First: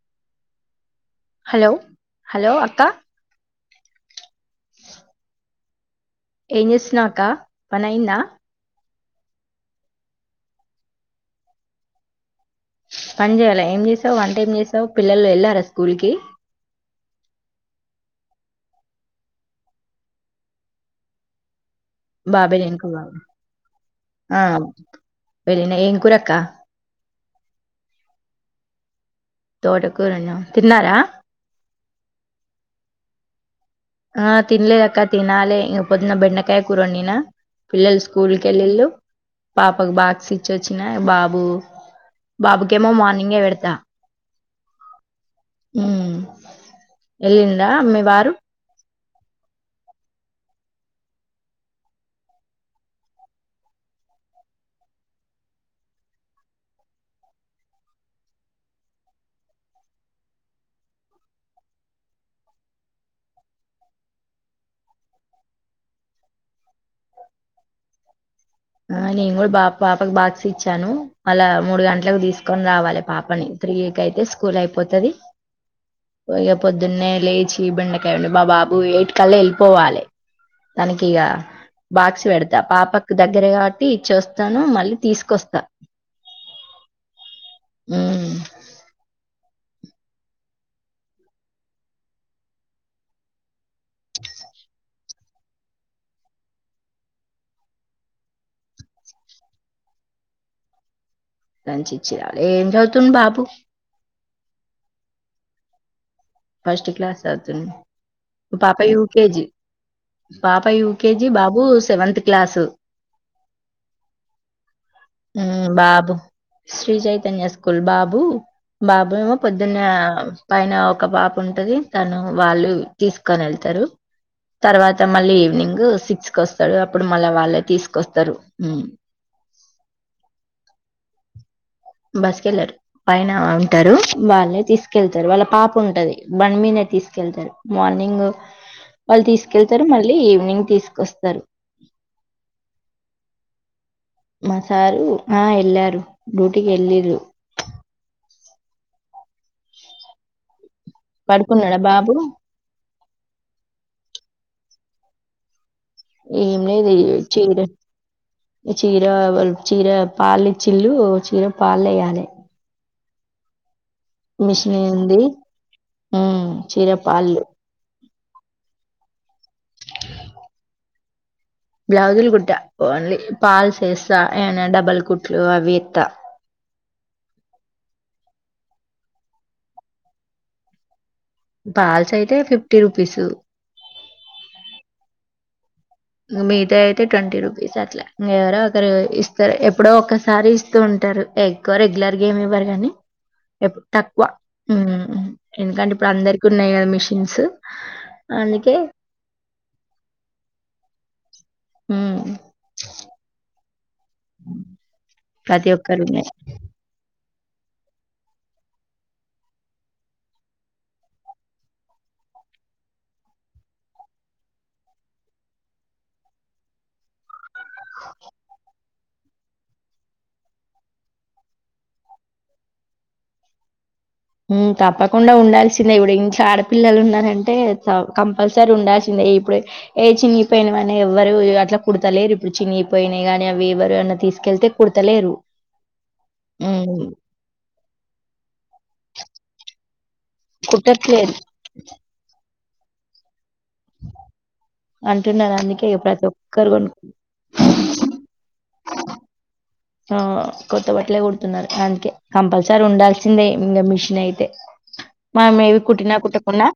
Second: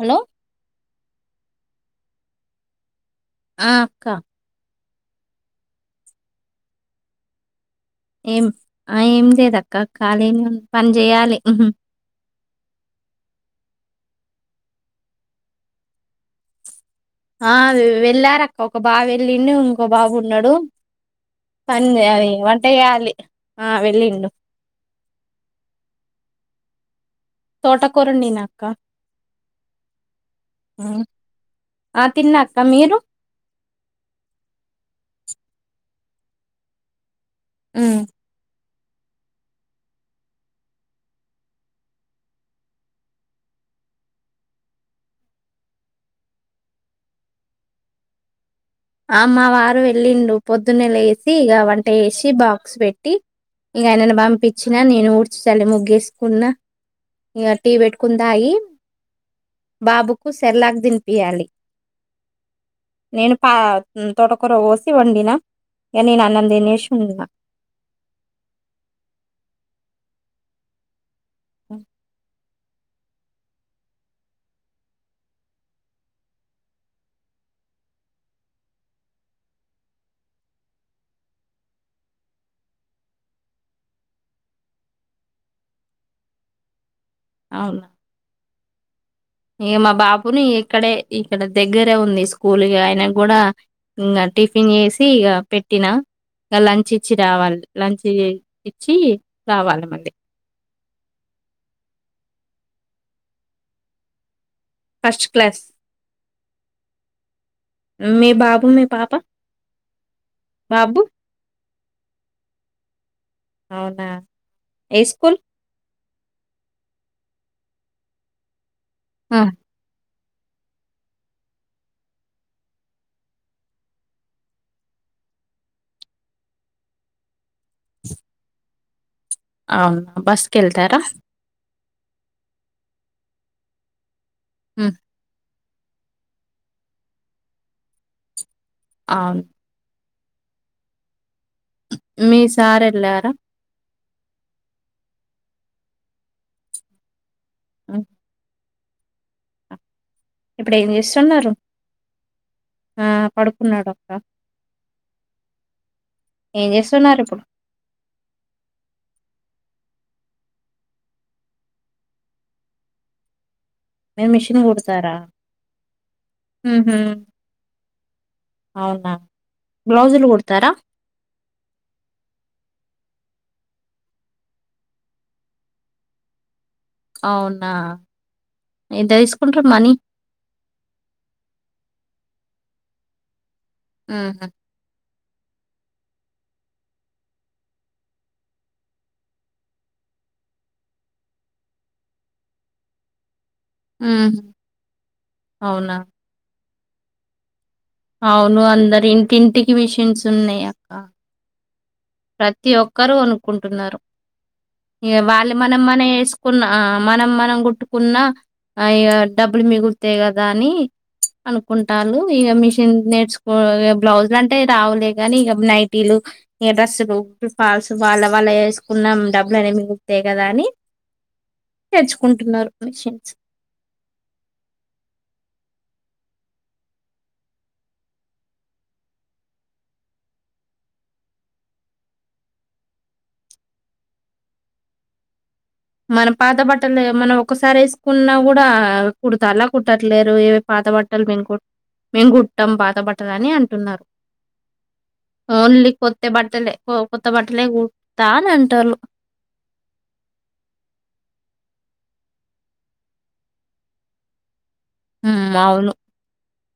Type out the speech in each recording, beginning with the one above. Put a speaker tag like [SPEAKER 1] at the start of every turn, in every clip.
[SPEAKER 1] Hello
[SPEAKER 2] hello hello అక్క
[SPEAKER 1] ఆ అక్క
[SPEAKER 2] ఏం చేస్తున్నావు అక్క పనైంద
[SPEAKER 1] ఏం ఆ ఏమి లేదక్క ఖాళీ నేను పని చేయాలి
[SPEAKER 2] పని చేయాల ఏం చేసావు వంట ఏం చేసావు పిల్లలు వెళ్ళారా స్కూల్ కి
[SPEAKER 1] ఆ వెళ్ళార అక్క ఒక బాబు వెళ్ళి ఇంకో బాబు ఉన్నాడు పని అది
[SPEAKER 2] బాబే
[SPEAKER 1] వంట
[SPEAKER 2] నేను కూడా
[SPEAKER 1] చేయాలి ఆ వెళ్ళిండు
[SPEAKER 2] ఆ వెళ్ళిన ఏం కురక్క
[SPEAKER 1] తోటకూర వండిన అక్క
[SPEAKER 2] తోటకూరను తిన్నారా
[SPEAKER 1] ఆ తిన్నాక్క మీరు
[SPEAKER 2] ఆ తన్లేద అక్క తినాలే ఇ పొద్దున్న బెండకాయ కూర వండిన. పిల్లలు స్కూల్ కి వెళ్లారు పాపకు బాక్స్ ఇచ్చిొచ్చినా బాబు బాబుకేమో మార్నింగే పెడతా వెళ్ళిందా మీ వారు
[SPEAKER 1] అమ్మ వారు వెళ్ళిండు పొద్దున్నెల వేసి ఇక వంట వేసి బాక్స్ పెట్టి ఇక ఆయనను పంపించిన నేను ఊడ్చ చాలలి ముగ్గేసుకున్నా ఇక టీ పెట్టుకుని తాగి బాబుకు సర్లాక్ తినిపియాలి నేను పా తోటకూర పోసి వండినా ఇ నేను అన్నంనేసి ఉందిిన
[SPEAKER 2] ఆ నేను కూడా బాబు పాపకు బాక్స్ ఇచ్చాను అలా మూడు గంటలకు తీసు తీసుకొని రావాలి పాపని త్రీ క అయితే స్కూల్ అయిపోతుది పోయ పొద్దున్నే లేచి బిండకాయ ఉండి బ బాబు ఎయిట్ కల్లా వెళ్ళిపోవాలి తనకిక బాక్స్ పెడతా పాపకు దగ్గర కాట్టి ఇచ్చ వస్తాను మళ్ళీ తీసుకొస్తా అ
[SPEAKER 1] ఇక మా బాబుని ఇక్కడే ఇక్కడ దగ్గరే ఉంది స్కూల్ ఆయన కూడా ఇంకా టిఫిన్ చేసి ఇక పెట్టినా ఇక లంచ్ ఇచ్చి రావాలి లంచ్ ఇచ్చి రావాలి మళ్ళీ
[SPEAKER 2] లంచ్ ఇచ్చి రావాలి ఏం చదువుతుంది బాబు
[SPEAKER 1] ఫస్ట్ క్లాస్
[SPEAKER 2] ఫస్ట్ క్లాస్ అవుతుంది
[SPEAKER 1] మీ బాబు
[SPEAKER 2] పాప
[SPEAKER 1] మీ
[SPEAKER 2] యూకేజీ పాప
[SPEAKER 1] బాబు
[SPEAKER 2] యూకేజీ బాబు సెవెంత్ క్లాస్
[SPEAKER 1] అవునా ఏ స్కూల్
[SPEAKER 2] హ్మ్ బాబు శ్రీ చైతన్య స్కూల్ బాబూ బాబూయేమో
[SPEAKER 1] ఆ
[SPEAKER 2] పొద్దున్న పైనాప్ ఒక పాప ఉంటది తను వాళ్ళు తీసుకొని వెళ్తారు తర్వాత మళ్ళీ ఈవినింగ్ సిక్స్ కొస్తాడు అప్పుడు మళ్ళా వాళ్ళే తీసుకొస్తారు
[SPEAKER 1] అవునా బస్కి వెళ్తారా
[SPEAKER 2] బస్కెళ్లరు పైన ఉంటారు వాళ్ళే తీసుకెళ్తారు వాళ్ళ పాప్ ఉంటది బన్ మీద తీసుకెళ్తారు మార్నింగ్ వాళ్ళు
[SPEAKER 1] అవును
[SPEAKER 2] తీసుకెళ్తారు మళ్ ల్లి ఈవినింగ్ తీసుకొస్తారు
[SPEAKER 1] మీ సార్ వెళ్లారా
[SPEAKER 2] మా సారు ఆ ఎల్లారు డ్యూటీకి ఎల్లిర్రు
[SPEAKER 1] మ్మ్ ఇప్పుడు ఏం చేస్తున్నారు
[SPEAKER 2] పడుకున్నాడా బాబు
[SPEAKER 1] ఆ పడుకున్నాడక్క
[SPEAKER 2] ఏం లేది
[SPEAKER 1] ఇప్పుడు
[SPEAKER 2] చీర చీరా వాల్ చీర పాలు చిల్లు చీర పాలు వేయాలి
[SPEAKER 1] మీరు
[SPEAKER 2] మిషన్
[SPEAKER 1] కుడతారా
[SPEAKER 2] ఉంది మ్మ్ చీర
[SPEAKER 1] ఉహు
[SPEAKER 2] పాళ్ళు
[SPEAKER 1] అవునా బ్లౌస్లు కుడతారా
[SPEAKER 2] బ్లౌజులు గుట్ట ఓన్లీ పాల్స్ ఏస్తా ఏమ డబల్ కుట్లు అవి ఏత్తా
[SPEAKER 1] అవునా ఎంత తీసుకుంట్రు మనీ
[SPEAKER 2] పాల్స్ అయితే ఫిఫ్టీ రుపీస్
[SPEAKER 1] మ్మ్ హ్మ్
[SPEAKER 2] మీతో అయితే ట్వంటీ రూపీస్ అట్లా ఇంక ఎవరో ఒకరు ఇస్తారు ఎప్పుడో ఒక్కసారి ఇస్తూ ఉంటారు ఎక్వ రెగ్యులర్గా ఏమి ఇవ్వరు కానీ ఎప్ తక్కువ
[SPEAKER 1] ఉహు
[SPEAKER 2] మ్మ్ ఎందుకంటే
[SPEAKER 1] అవునా
[SPEAKER 2] ఇప్పుడు అందరికి న్నాయి మిషిన్స్
[SPEAKER 1] అవును అందరు ఇంటింటికి విషన్స్ ఉన్నాయి అక్క
[SPEAKER 2] ఉమ్
[SPEAKER 1] ప్రతి ఒక్కరుూ కొనుక్కుంటు టున్నారు ఇగ వాళ్ళు
[SPEAKER 2] ప్రతి
[SPEAKER 1] మనం
[SPEAKER 2] ఒక్కరు
[SPEAKER 1] మనం
[SPEAKER 2] ఉన్నాయి
[SPEAKER 1] వేసుకున్న మనం మ మనం కుట్టుకున్న ఆ ఇగ డబ్బులు మిగులుతాయి కదా అని అనుకుంటాళ్లు ఇగ మిషన్ నేర్చుకో బ్లౌజ్లు అంటే రావులే కానీ ఇగ నైటీలు ఇగ డ్రెస్సులు లు ఫాల్స్ వాళ్ళ వాళ్ళ ఏస్ కున్నాం డబ్బులు అనే మిగుతాయి కదా అని తెచ్చుకుంటున్నారు మిషన్స్
[SPEAKER 2] మ్మ్ తప్పకుండా ఉండాల్సిందే ఇప్పుడు ఇంట్ల ఆడపిల్లలు ఉన్నారంటే కంపల్సరీ ఉంల్సిందే ఇప్పుడు ఏ చినిగిపోయినావని ఎవ్వరు అట్లా కుడతలేరు ఇప్పుడు చినిగిపోయినాయి గాని అవి ఎవరు అన్నా తీసుకెళ్తే కుడతలేరు
[SPEAKER 1] మన పాత బట్టలే
[SPEAKER 2] హ్మ్.
[SPEAKER 1] మనం ఒకసారి వేసుకున్నా కూడా కుడతాలా కు లేరు ఏవ పాత భట్టలు
[SPEAKER 2] కుట్టట్లేదు
[SPEAKER 1] కూ మేం కూడ బత బట్టదని అంటే న్నారు
[SPEAKER 2] అంటున్నారు. అందుకే
[SPEAKER 1] ఓన్లీ
[SPEAKER 2] ఇగ ప్రతి
[SPEAKER 1] కొత్త
[SPEAKER 2] ఒక్కరు
[SPEAKER 1] బట్టలే
[SPEAKER 2] గొను
[SPEAKER 1] కొత్త బట్టలే కుతా అని అంటారు
[SPEAKER 2] ఆ కొత్త పట్లే కొడుతున్నారు అందుకే కంపల్సరీ ఉండాల్సిందే ఇంకా మిషన్ అయితే
[SPEAKER 1] హ్మ్.
[SPEAKER 2] మామేవి
[SPEAKER 1] అవును.
[SPEAKER 2] కుటినా కుటకున్నా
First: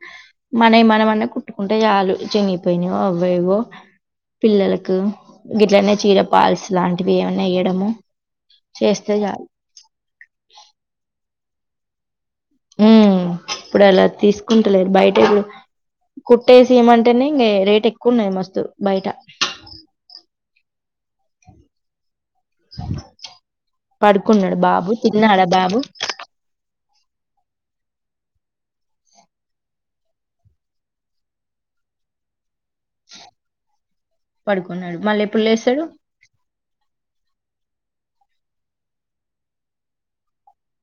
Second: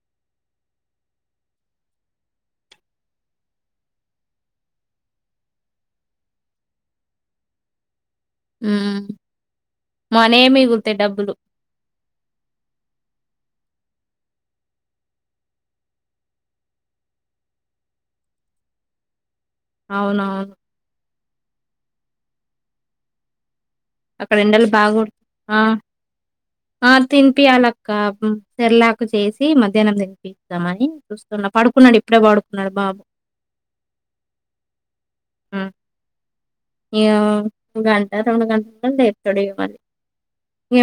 [SPEAKER 2] మనవి మనమన్నా కుట్టుకుంటే చాలు చినిగిపోయినావో అవోవో పిల్లలకు ఇట్లనే చీర పాల్స్ లాంటివి ఏమన్నా వయడము
[SPEAKER 1] మనే మిగులుతా డబ్బులు
[SPEAKER 2] ఉ ఇప్పుడు అలా తీసుకుంటలేదు బయటడు కుట్టేసి ఏయమంటేనే ఇంక రేట్ ఎక్కువన్నాయి మస్తు బయట
[SPEAKER 1] అవునవును
[SPEAKER 2] స
[SPEAKER 1] అక్కడ ఎండలు బాగడ ఆ
[SPEAKER 2] బాబు
[SPEAKER 1] ఆ తినిపియాల అక్క చెర్లాకు చేసి మధ్యాహ్నం దిరిపిస్తామని చూస్తున్నా పడుకున్నాడు ఇప్పుడే పాడుకున్నాడు బాబు
[SPEAKER 2] పడుకున్నాడు మళ్ళీ ఎప్పుడు లేస్తాడు
[SPEAKER 1] ఈ గంట రెండు గంటలంటేర్ తడు ఇమాలి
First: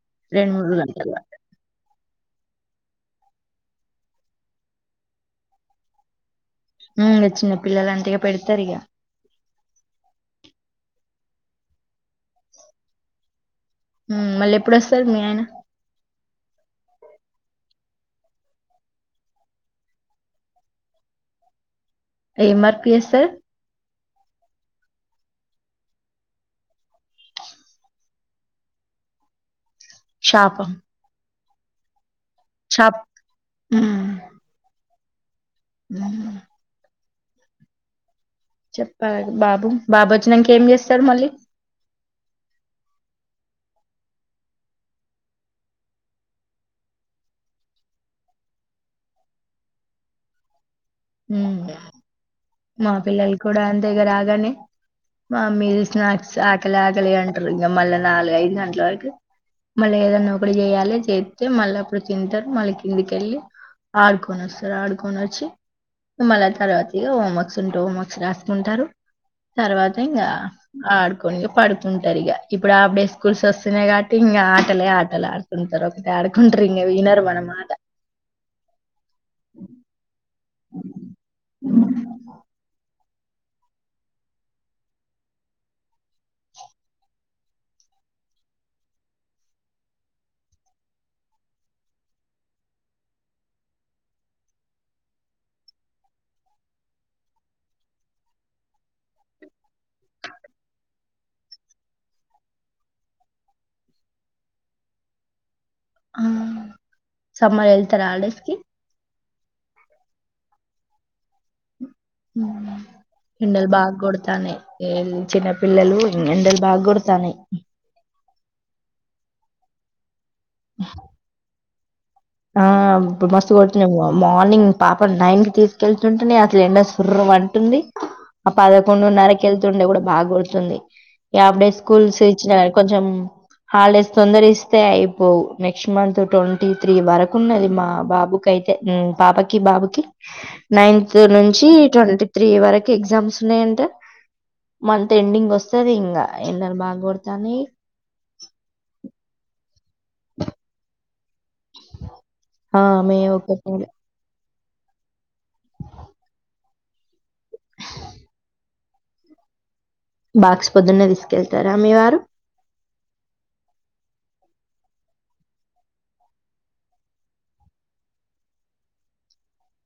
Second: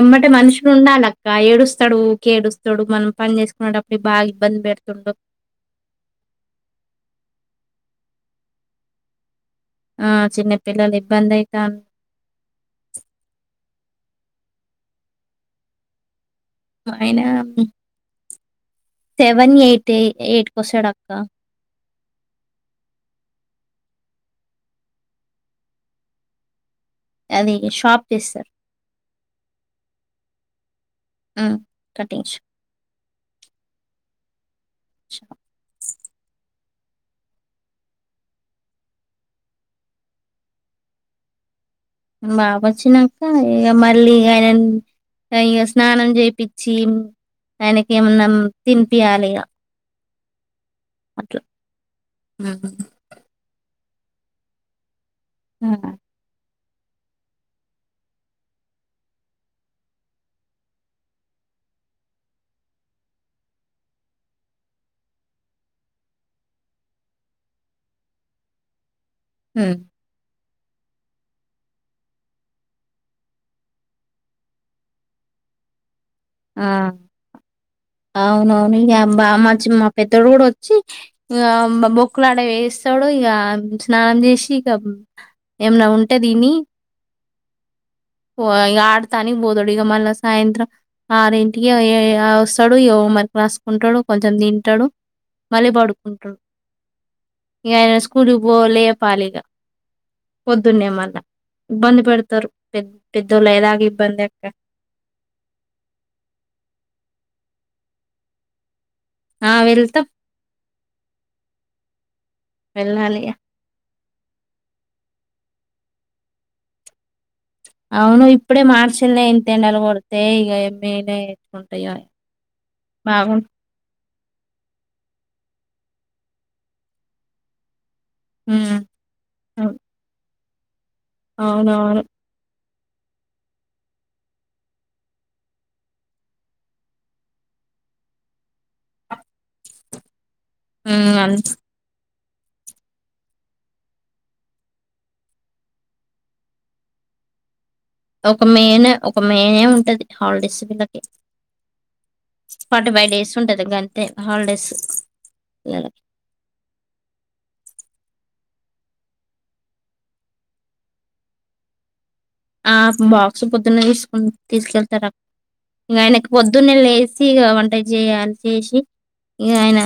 [SPEAKER 1] ఎమ్మటి
[SPEAKER 2] రెండు
[SPEAKER 1] మనుషులు
[SPEAKER 2] మూడు
[SPEAKER 1] ఉండాలి
[SPEAKER 2] గంటల
[SPEAKER 1] అక్క ఏడుస్తాడు కేడుస్తాడు మనం పని చేసుకునేటప్పుడు బాగా ఇబ్బంది పెడుతుడు
[SPEAKER 2] ఉ నచ్చింది పిల్లలు అంతగా పెడతారు ఇక
[SPEAKER 1] ఆ చిన్నపిల్లలు ఇబ్బందైతాండి
[SPEAKER 2] మళ్ళీ ఎప్పుడుొస్తారు మీ ఆయినా
[SPEAKER 1] మా ఆయన ఊ సెవెన్ ఎయిట్ ఎ ఎయిట్కి వస్తాడుక్క
[SPEAKER 2] ఏం వర్క్ చేస్తారు
[SPEAKER 1] అది షాప్ చేస్సార్
[SPEAKER 2] శాప
[SPEAKER 1] ఉ కటింగ్ షాప్
[SPEAKER 2] ఉ
[SPEAKER 1] షాప్.
[SPEAKER 2] ఉ చెప్పాలి బాబు బాబు వచ్చినాక ఏం చేస్తారు మళ్ళీ
[SPEAKER 1] బాబ వచ్చినాక ఇక మళ్ళీ ఆయన ఇక స్నానం చేపచ్చి ఆయనకి ఏమన్నా తినిపియాలి ఇక హ్మ్.
[SPEAKER 2] మా పిల్లలు కూడా అ దగ్గర ఆగానే మమ్మీ
[SPEAKER 1] ఆ!
[SPEAKER 2] స్నాక్స్ అ ఆకలికలి అంటారు ఇంక మళ్ళా నాలుగు ఐదు గంటల వరకు మళ్ళీ ఏదన్నా ఒకటి చేయాలి చేస్తే మళ్ళీ అప్పుడు తింటారు మళ్ళీ కిందికెళ్ళి ఆడుకొని వస్తారు ఆడుకొని వచ్చి మళ తరువాత ఇగ హోంవర్క్ ఉంటె హోంవర్క్ రాసుకుంటారు
[SPEAKER 1] హ్మ్.
[SPEAKER 2] తర్వాత ఇంకా ఆడుకోనిక పడుకుంటారు ఇక ఇప్పుడు ఆఫ్ డే స్కూల్స్ వస్తున్నాయి కాబట్టి ఇంకా ఆటలే ఆటలు ఆడుకుంటారు ద అడుకుంట్రీంగ
[SPEAKER 1] ఆ!
[SPEAKER 2] విన్నర్ మాన్న మాట.
[SPEAKER 1] అవునవును ఇగా బావ్ మా పెద్దోడు చ్చి ఇగ బొక్కులడ వేస్తడు. ఇగా స్నానం చేసి ఇగా ఏమన్నా ఉంటే దిని. ఓ ఇగ ఆడతాని బోధడు ఇగా మళ్ళ సాయంత్రం ఆరింటికి ఎ ఎ వస్ త్తడు ఇగ హోం వర్క్ రాసుకుంటాడు. కొంచెం తింటాడు. మళ్ళీ పడుకుంటాడు, ఇగా ఆయన స్కూల్కి పో లేపాలిగా. పొద్దున్నే మళ్ళ ఇబ్బంది పెడతారు పెద్దోళ్ళ అయ్యేదాకా ఇబ్బందే అక్క.
[SPEAKER 2] ఆ సమ్మర్ ఎళ్తారా. హాలిడేస్ కి
[SPEAKER 1] ఆహ్ వెళ్తాం
[SPEAKER 2] ఉహ్మ్
[SPEAKER 1] వెళ్ళాలి ఇగ
[SPEAKER 2] ఎండలు బాగోడ్ తన్నాయ్. ఏల్ చిన్న పిల్లలు ఎండలు బాగా కొడుతన్నాయి.
[SPEAKER 1] అవును ఇప్పుడే మార్చిల్నే ఇంత ఎండలు కోడ్ తే ఇక మే నెల ఎట్లూం ట్టయో.
[SPEAKER 2] ఆహ్ ఇప్పుడ్ మస్త్ కొతున్నాయి. ఉ మార్నింగ్ పాపన్ నైన్ కి తీసుకెళ్తుంటే అసలు ఎండ సుర్రు అంటుంది. పదకొంనరకెళ్తు
[SPEAKER 1] అవును.
[SPEAKER 2] ఉండే కూడా బాగోడ్ తుంది. ఈ ఆఫ్డే
[SPEAKER 1] అవునవును
[SPEAKER 2] స్కూల్స్ ఇచ్చిన కొంచెం హాలిడేస్ తొందరీస్తే అయిపోవు నెక్స్ట్ మంత్ ట్వంటీ త్రీ వరకు ఉన్నది. మా బాబుకిైతే పాపకి, బాబుకి
[SPEAKER 1] హ్మ్.
[SPEAKER 2] నైన్త్
[SPEAKER 1] అన్
[SPEAKER 2] నుంచి ట్వంటీ. త్రీ వరకు ఎగ్జామ్స్ ఉన్నాయంటే. మంత్ ఎండింగ్ వస్తది ఇంగా ఎండాలు బాగ కొడతానయి.
[SPEAKER 1] ఒక మేన్ ఒక మేనే ఉంటది. హల్డస్ విలకే
[SPEAKER 2] ఆ!
[SPEAKER 1] ఫార్టీ ఫైవ్
[SPEAKER 2] మే
[SPEAKER 1] డేస్
[SPEAKER 2] ఒకటో
[SPEAKER 1] ఉంటాది.
[SPEAKER 2] తారీ
[SPEAKER 1] గంతే హాలిడేస్ అ [unintelligible]
[SPEAKER 2] బాక్స్ పొద్దున్నే తీసుకెళ్తారా మీ వారు.
[SPEAKER 1] ఆహ్ బాక్స్ పొద్దున్నే తీసుకు తీసుకెళ్తారు. అక్ ఇంగా ఆయన పొద్దున్నే లేసి ఇగా వంట చేయాలి. చేసి ఇగా ఆయన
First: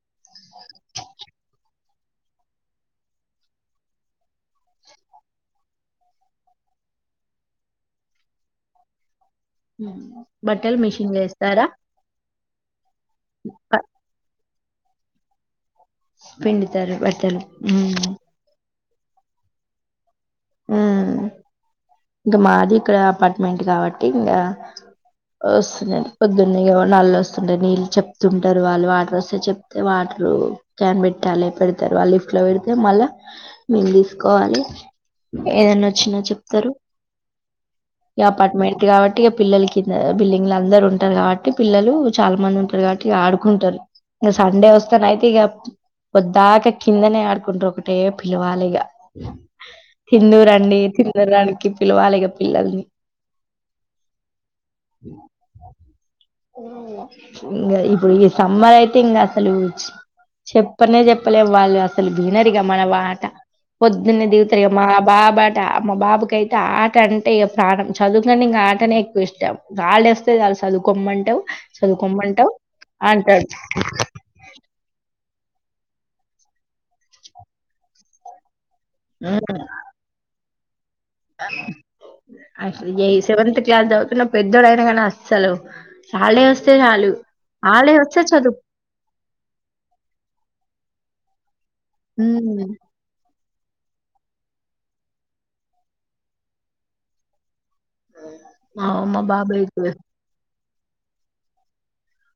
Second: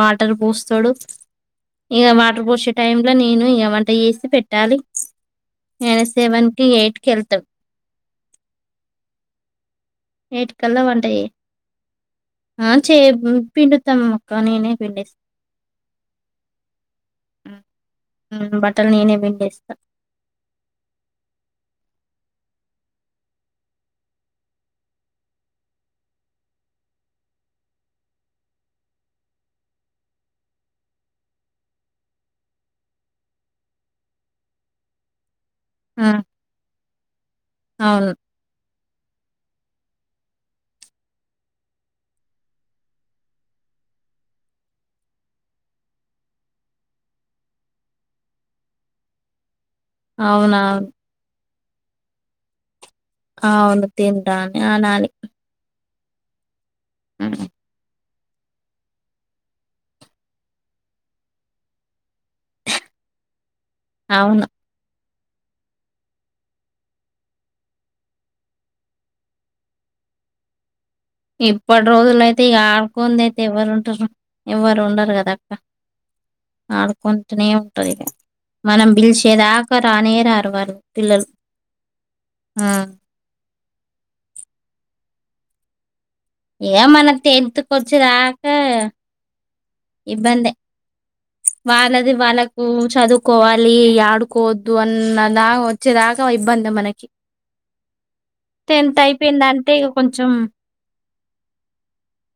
[SPEAKER 1] వాటర్ పోస్తాడు. ఇగా వాటర్ పోసే టైంలో నేను ఇగా వంట చేసి పెట్టాలి. ఇగ ఆయాన సేవన్ ఎయిట్ కేల్తడ్
[SPEAKER 2] హ్మ్.
[SPEAKER 1] ఎయిటి
[SPEAKER 2] బట్టలు
[SPEAKER 1] కల్లా
[SPEAKER 2] మిషన్‌లో
[SPEAKER 1] వంటయి.
[SPEAKER 2] ఏస్తారా?
[SPEAKER 1] ఆ చే పిండుతాం అక్క నేనే పిండేస్
[SPEAKER 2] పిండితారు బట్టలు ఉహ్మ్.
[SPEAKER 1] త్తం నేనే పంండేస్త.
[SPEAKER 2] ఉహ్! ఇంకా మాది ఇక్కడ అపార్ట్మెంట్ కాబట్టి ఇంగా వస్తునాయి. పొద్దున్న నల్ళు వస్తుంటయి, నీళ్ళు చెప్తుంటారు, వాళ్ళు వాటర్ వస్తే చెప్తే వాటర్ క్యాన్ పెట్టాలే పెడతారు. వాళ్ళు లిఫ్ట్ లో పెడితే మళ్ళా మిమ్ తీసుకోవాలి. ఏదన్నా
[SPEAKER 1] ఆ!
[SPEAKER 2] వచ్చినా చెప్తారు.
[SPEAKER 1] అవును.
[SPEAKER 2] అపాట్మెట్ది కాబట్టి ఇగా పిల్లలకి కింద బిల్డింగ్ల అందరు ఉంటరు కాబట్టి పిల్లలు చాలా మంది ఉంటరు కాబట్టి ఇగ ఆడుకుంటారు. ఇగ సండే వస్తేనయితే ఇగ పొద్దాక కిందనే ఆడుకుంటారు. ఒకటే పిలవాలె ఇగ తిందుర్ రండి
[SPEAKER 1] అవునవును.
[SPEAKER 2] తినడానికి పిలవాలే ఇగ పిల్లల్నీ
[SPEAKER 1] ఆ అవును తింటా అని అనాలి. హ్మ్.
[SPEAKER 2] ఇగ ఇప్పుడు ఈ సమ్మర్ అయితే ఇంకా అసలు చెప్పనే చెప్పలే వాళ్ళు అసల్కి వినరిగా మన వాట పొద్దున్నే
[SPEAKER 1] అవును
[SPEAKER 2] దిగుతారిగ ఆ బాబా అట మా బాబుకయితే ఆట అంటే ఇగ ప్రాణం చదువుకన్న ఇంకా ఆటనే ఎక్కువ ఇష్టం. హాలిడే వస్తె చాలు చదువు
[SPEAKER 1] ఇప్పటి రోజులయితే ఇగ ఆడుకోంది అయితే
[SPEAKER 2] అంటడు
[SPEAKER 1] ఎవ్వరు ఉంటరు ఎవ్వరు ఉండరు కదా ఆడుకుంటనే ఉంటది ఇగ మనం బిల్చే దాకా రానే రాలు వాళ్ళు పిల్లలు ఆ
[SPEAKER 2] అసల్ ఎయి సెవెంత్ ఇగ చదువుతున్న పెద్దోడయినా కానీ అస్సలు హాలిడే వస్తే
[SPEAKER 1] ఏ
[SPEAKER 2] చాలు
[SPEAKER 1] మనకు టెన్త్
[SPEAKER 2] హాలిడే వస్తే చదువు
[SPEAKER 1] కొచ్చేదాకా ఇబ్బందే వాళ్ళది వాళ్ళకు చదువుకోవా లీ ఆడుకోవద్దు అన్నదా వచ్చే దాకా ఇబ్బందే మనకి
[SPEAKER 2] మా
[SPEAKER 1] టెన్త్
[SPEAKER 2] మా బాబు
[SPEAKER 1] అయిపోయిందంటే
[SPEAKER 2] అయితే
[SPEAKER 1] ఇగ కొంచం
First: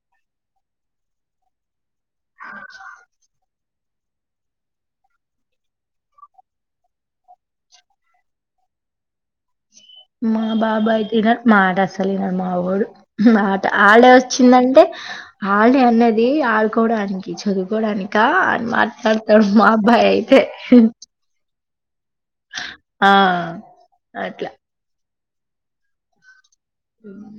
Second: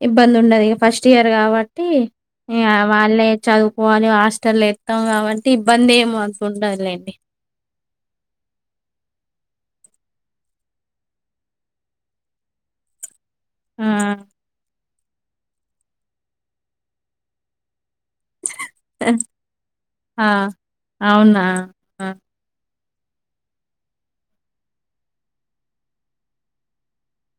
[SPEAKER 1] ఇబ్బందుండదిగా ఇగ ఫస్ట్ ఇయర్ కాబ టీ ఇగ వాళ్ళే చదువుకోవాలి హాస్టల ఎస్తాం కాబట్టి ఇబ్బంది ఏం అంత ఉండదు లేండి.
[SPEAKER 2] మా బాబయితే ఇగ మాట అసల్ వినడు మా వోడు ఆటా
[SPEAKER 1] ఆ
[SPEAKER 2] హాలిడే వచ్చిందంటే హాలిడే అన్నది ఆడుకోవడానికి చదువుకోవడాని కా అని మాట్లాడతడు మా అబ్బాయి
[SPEAKER 1] ఆ
[SPEAKER 2] అయితే
[SPEAKER 1] అవునా ఆ
[SPEAKER 2] ఆ అట్లా అట్లా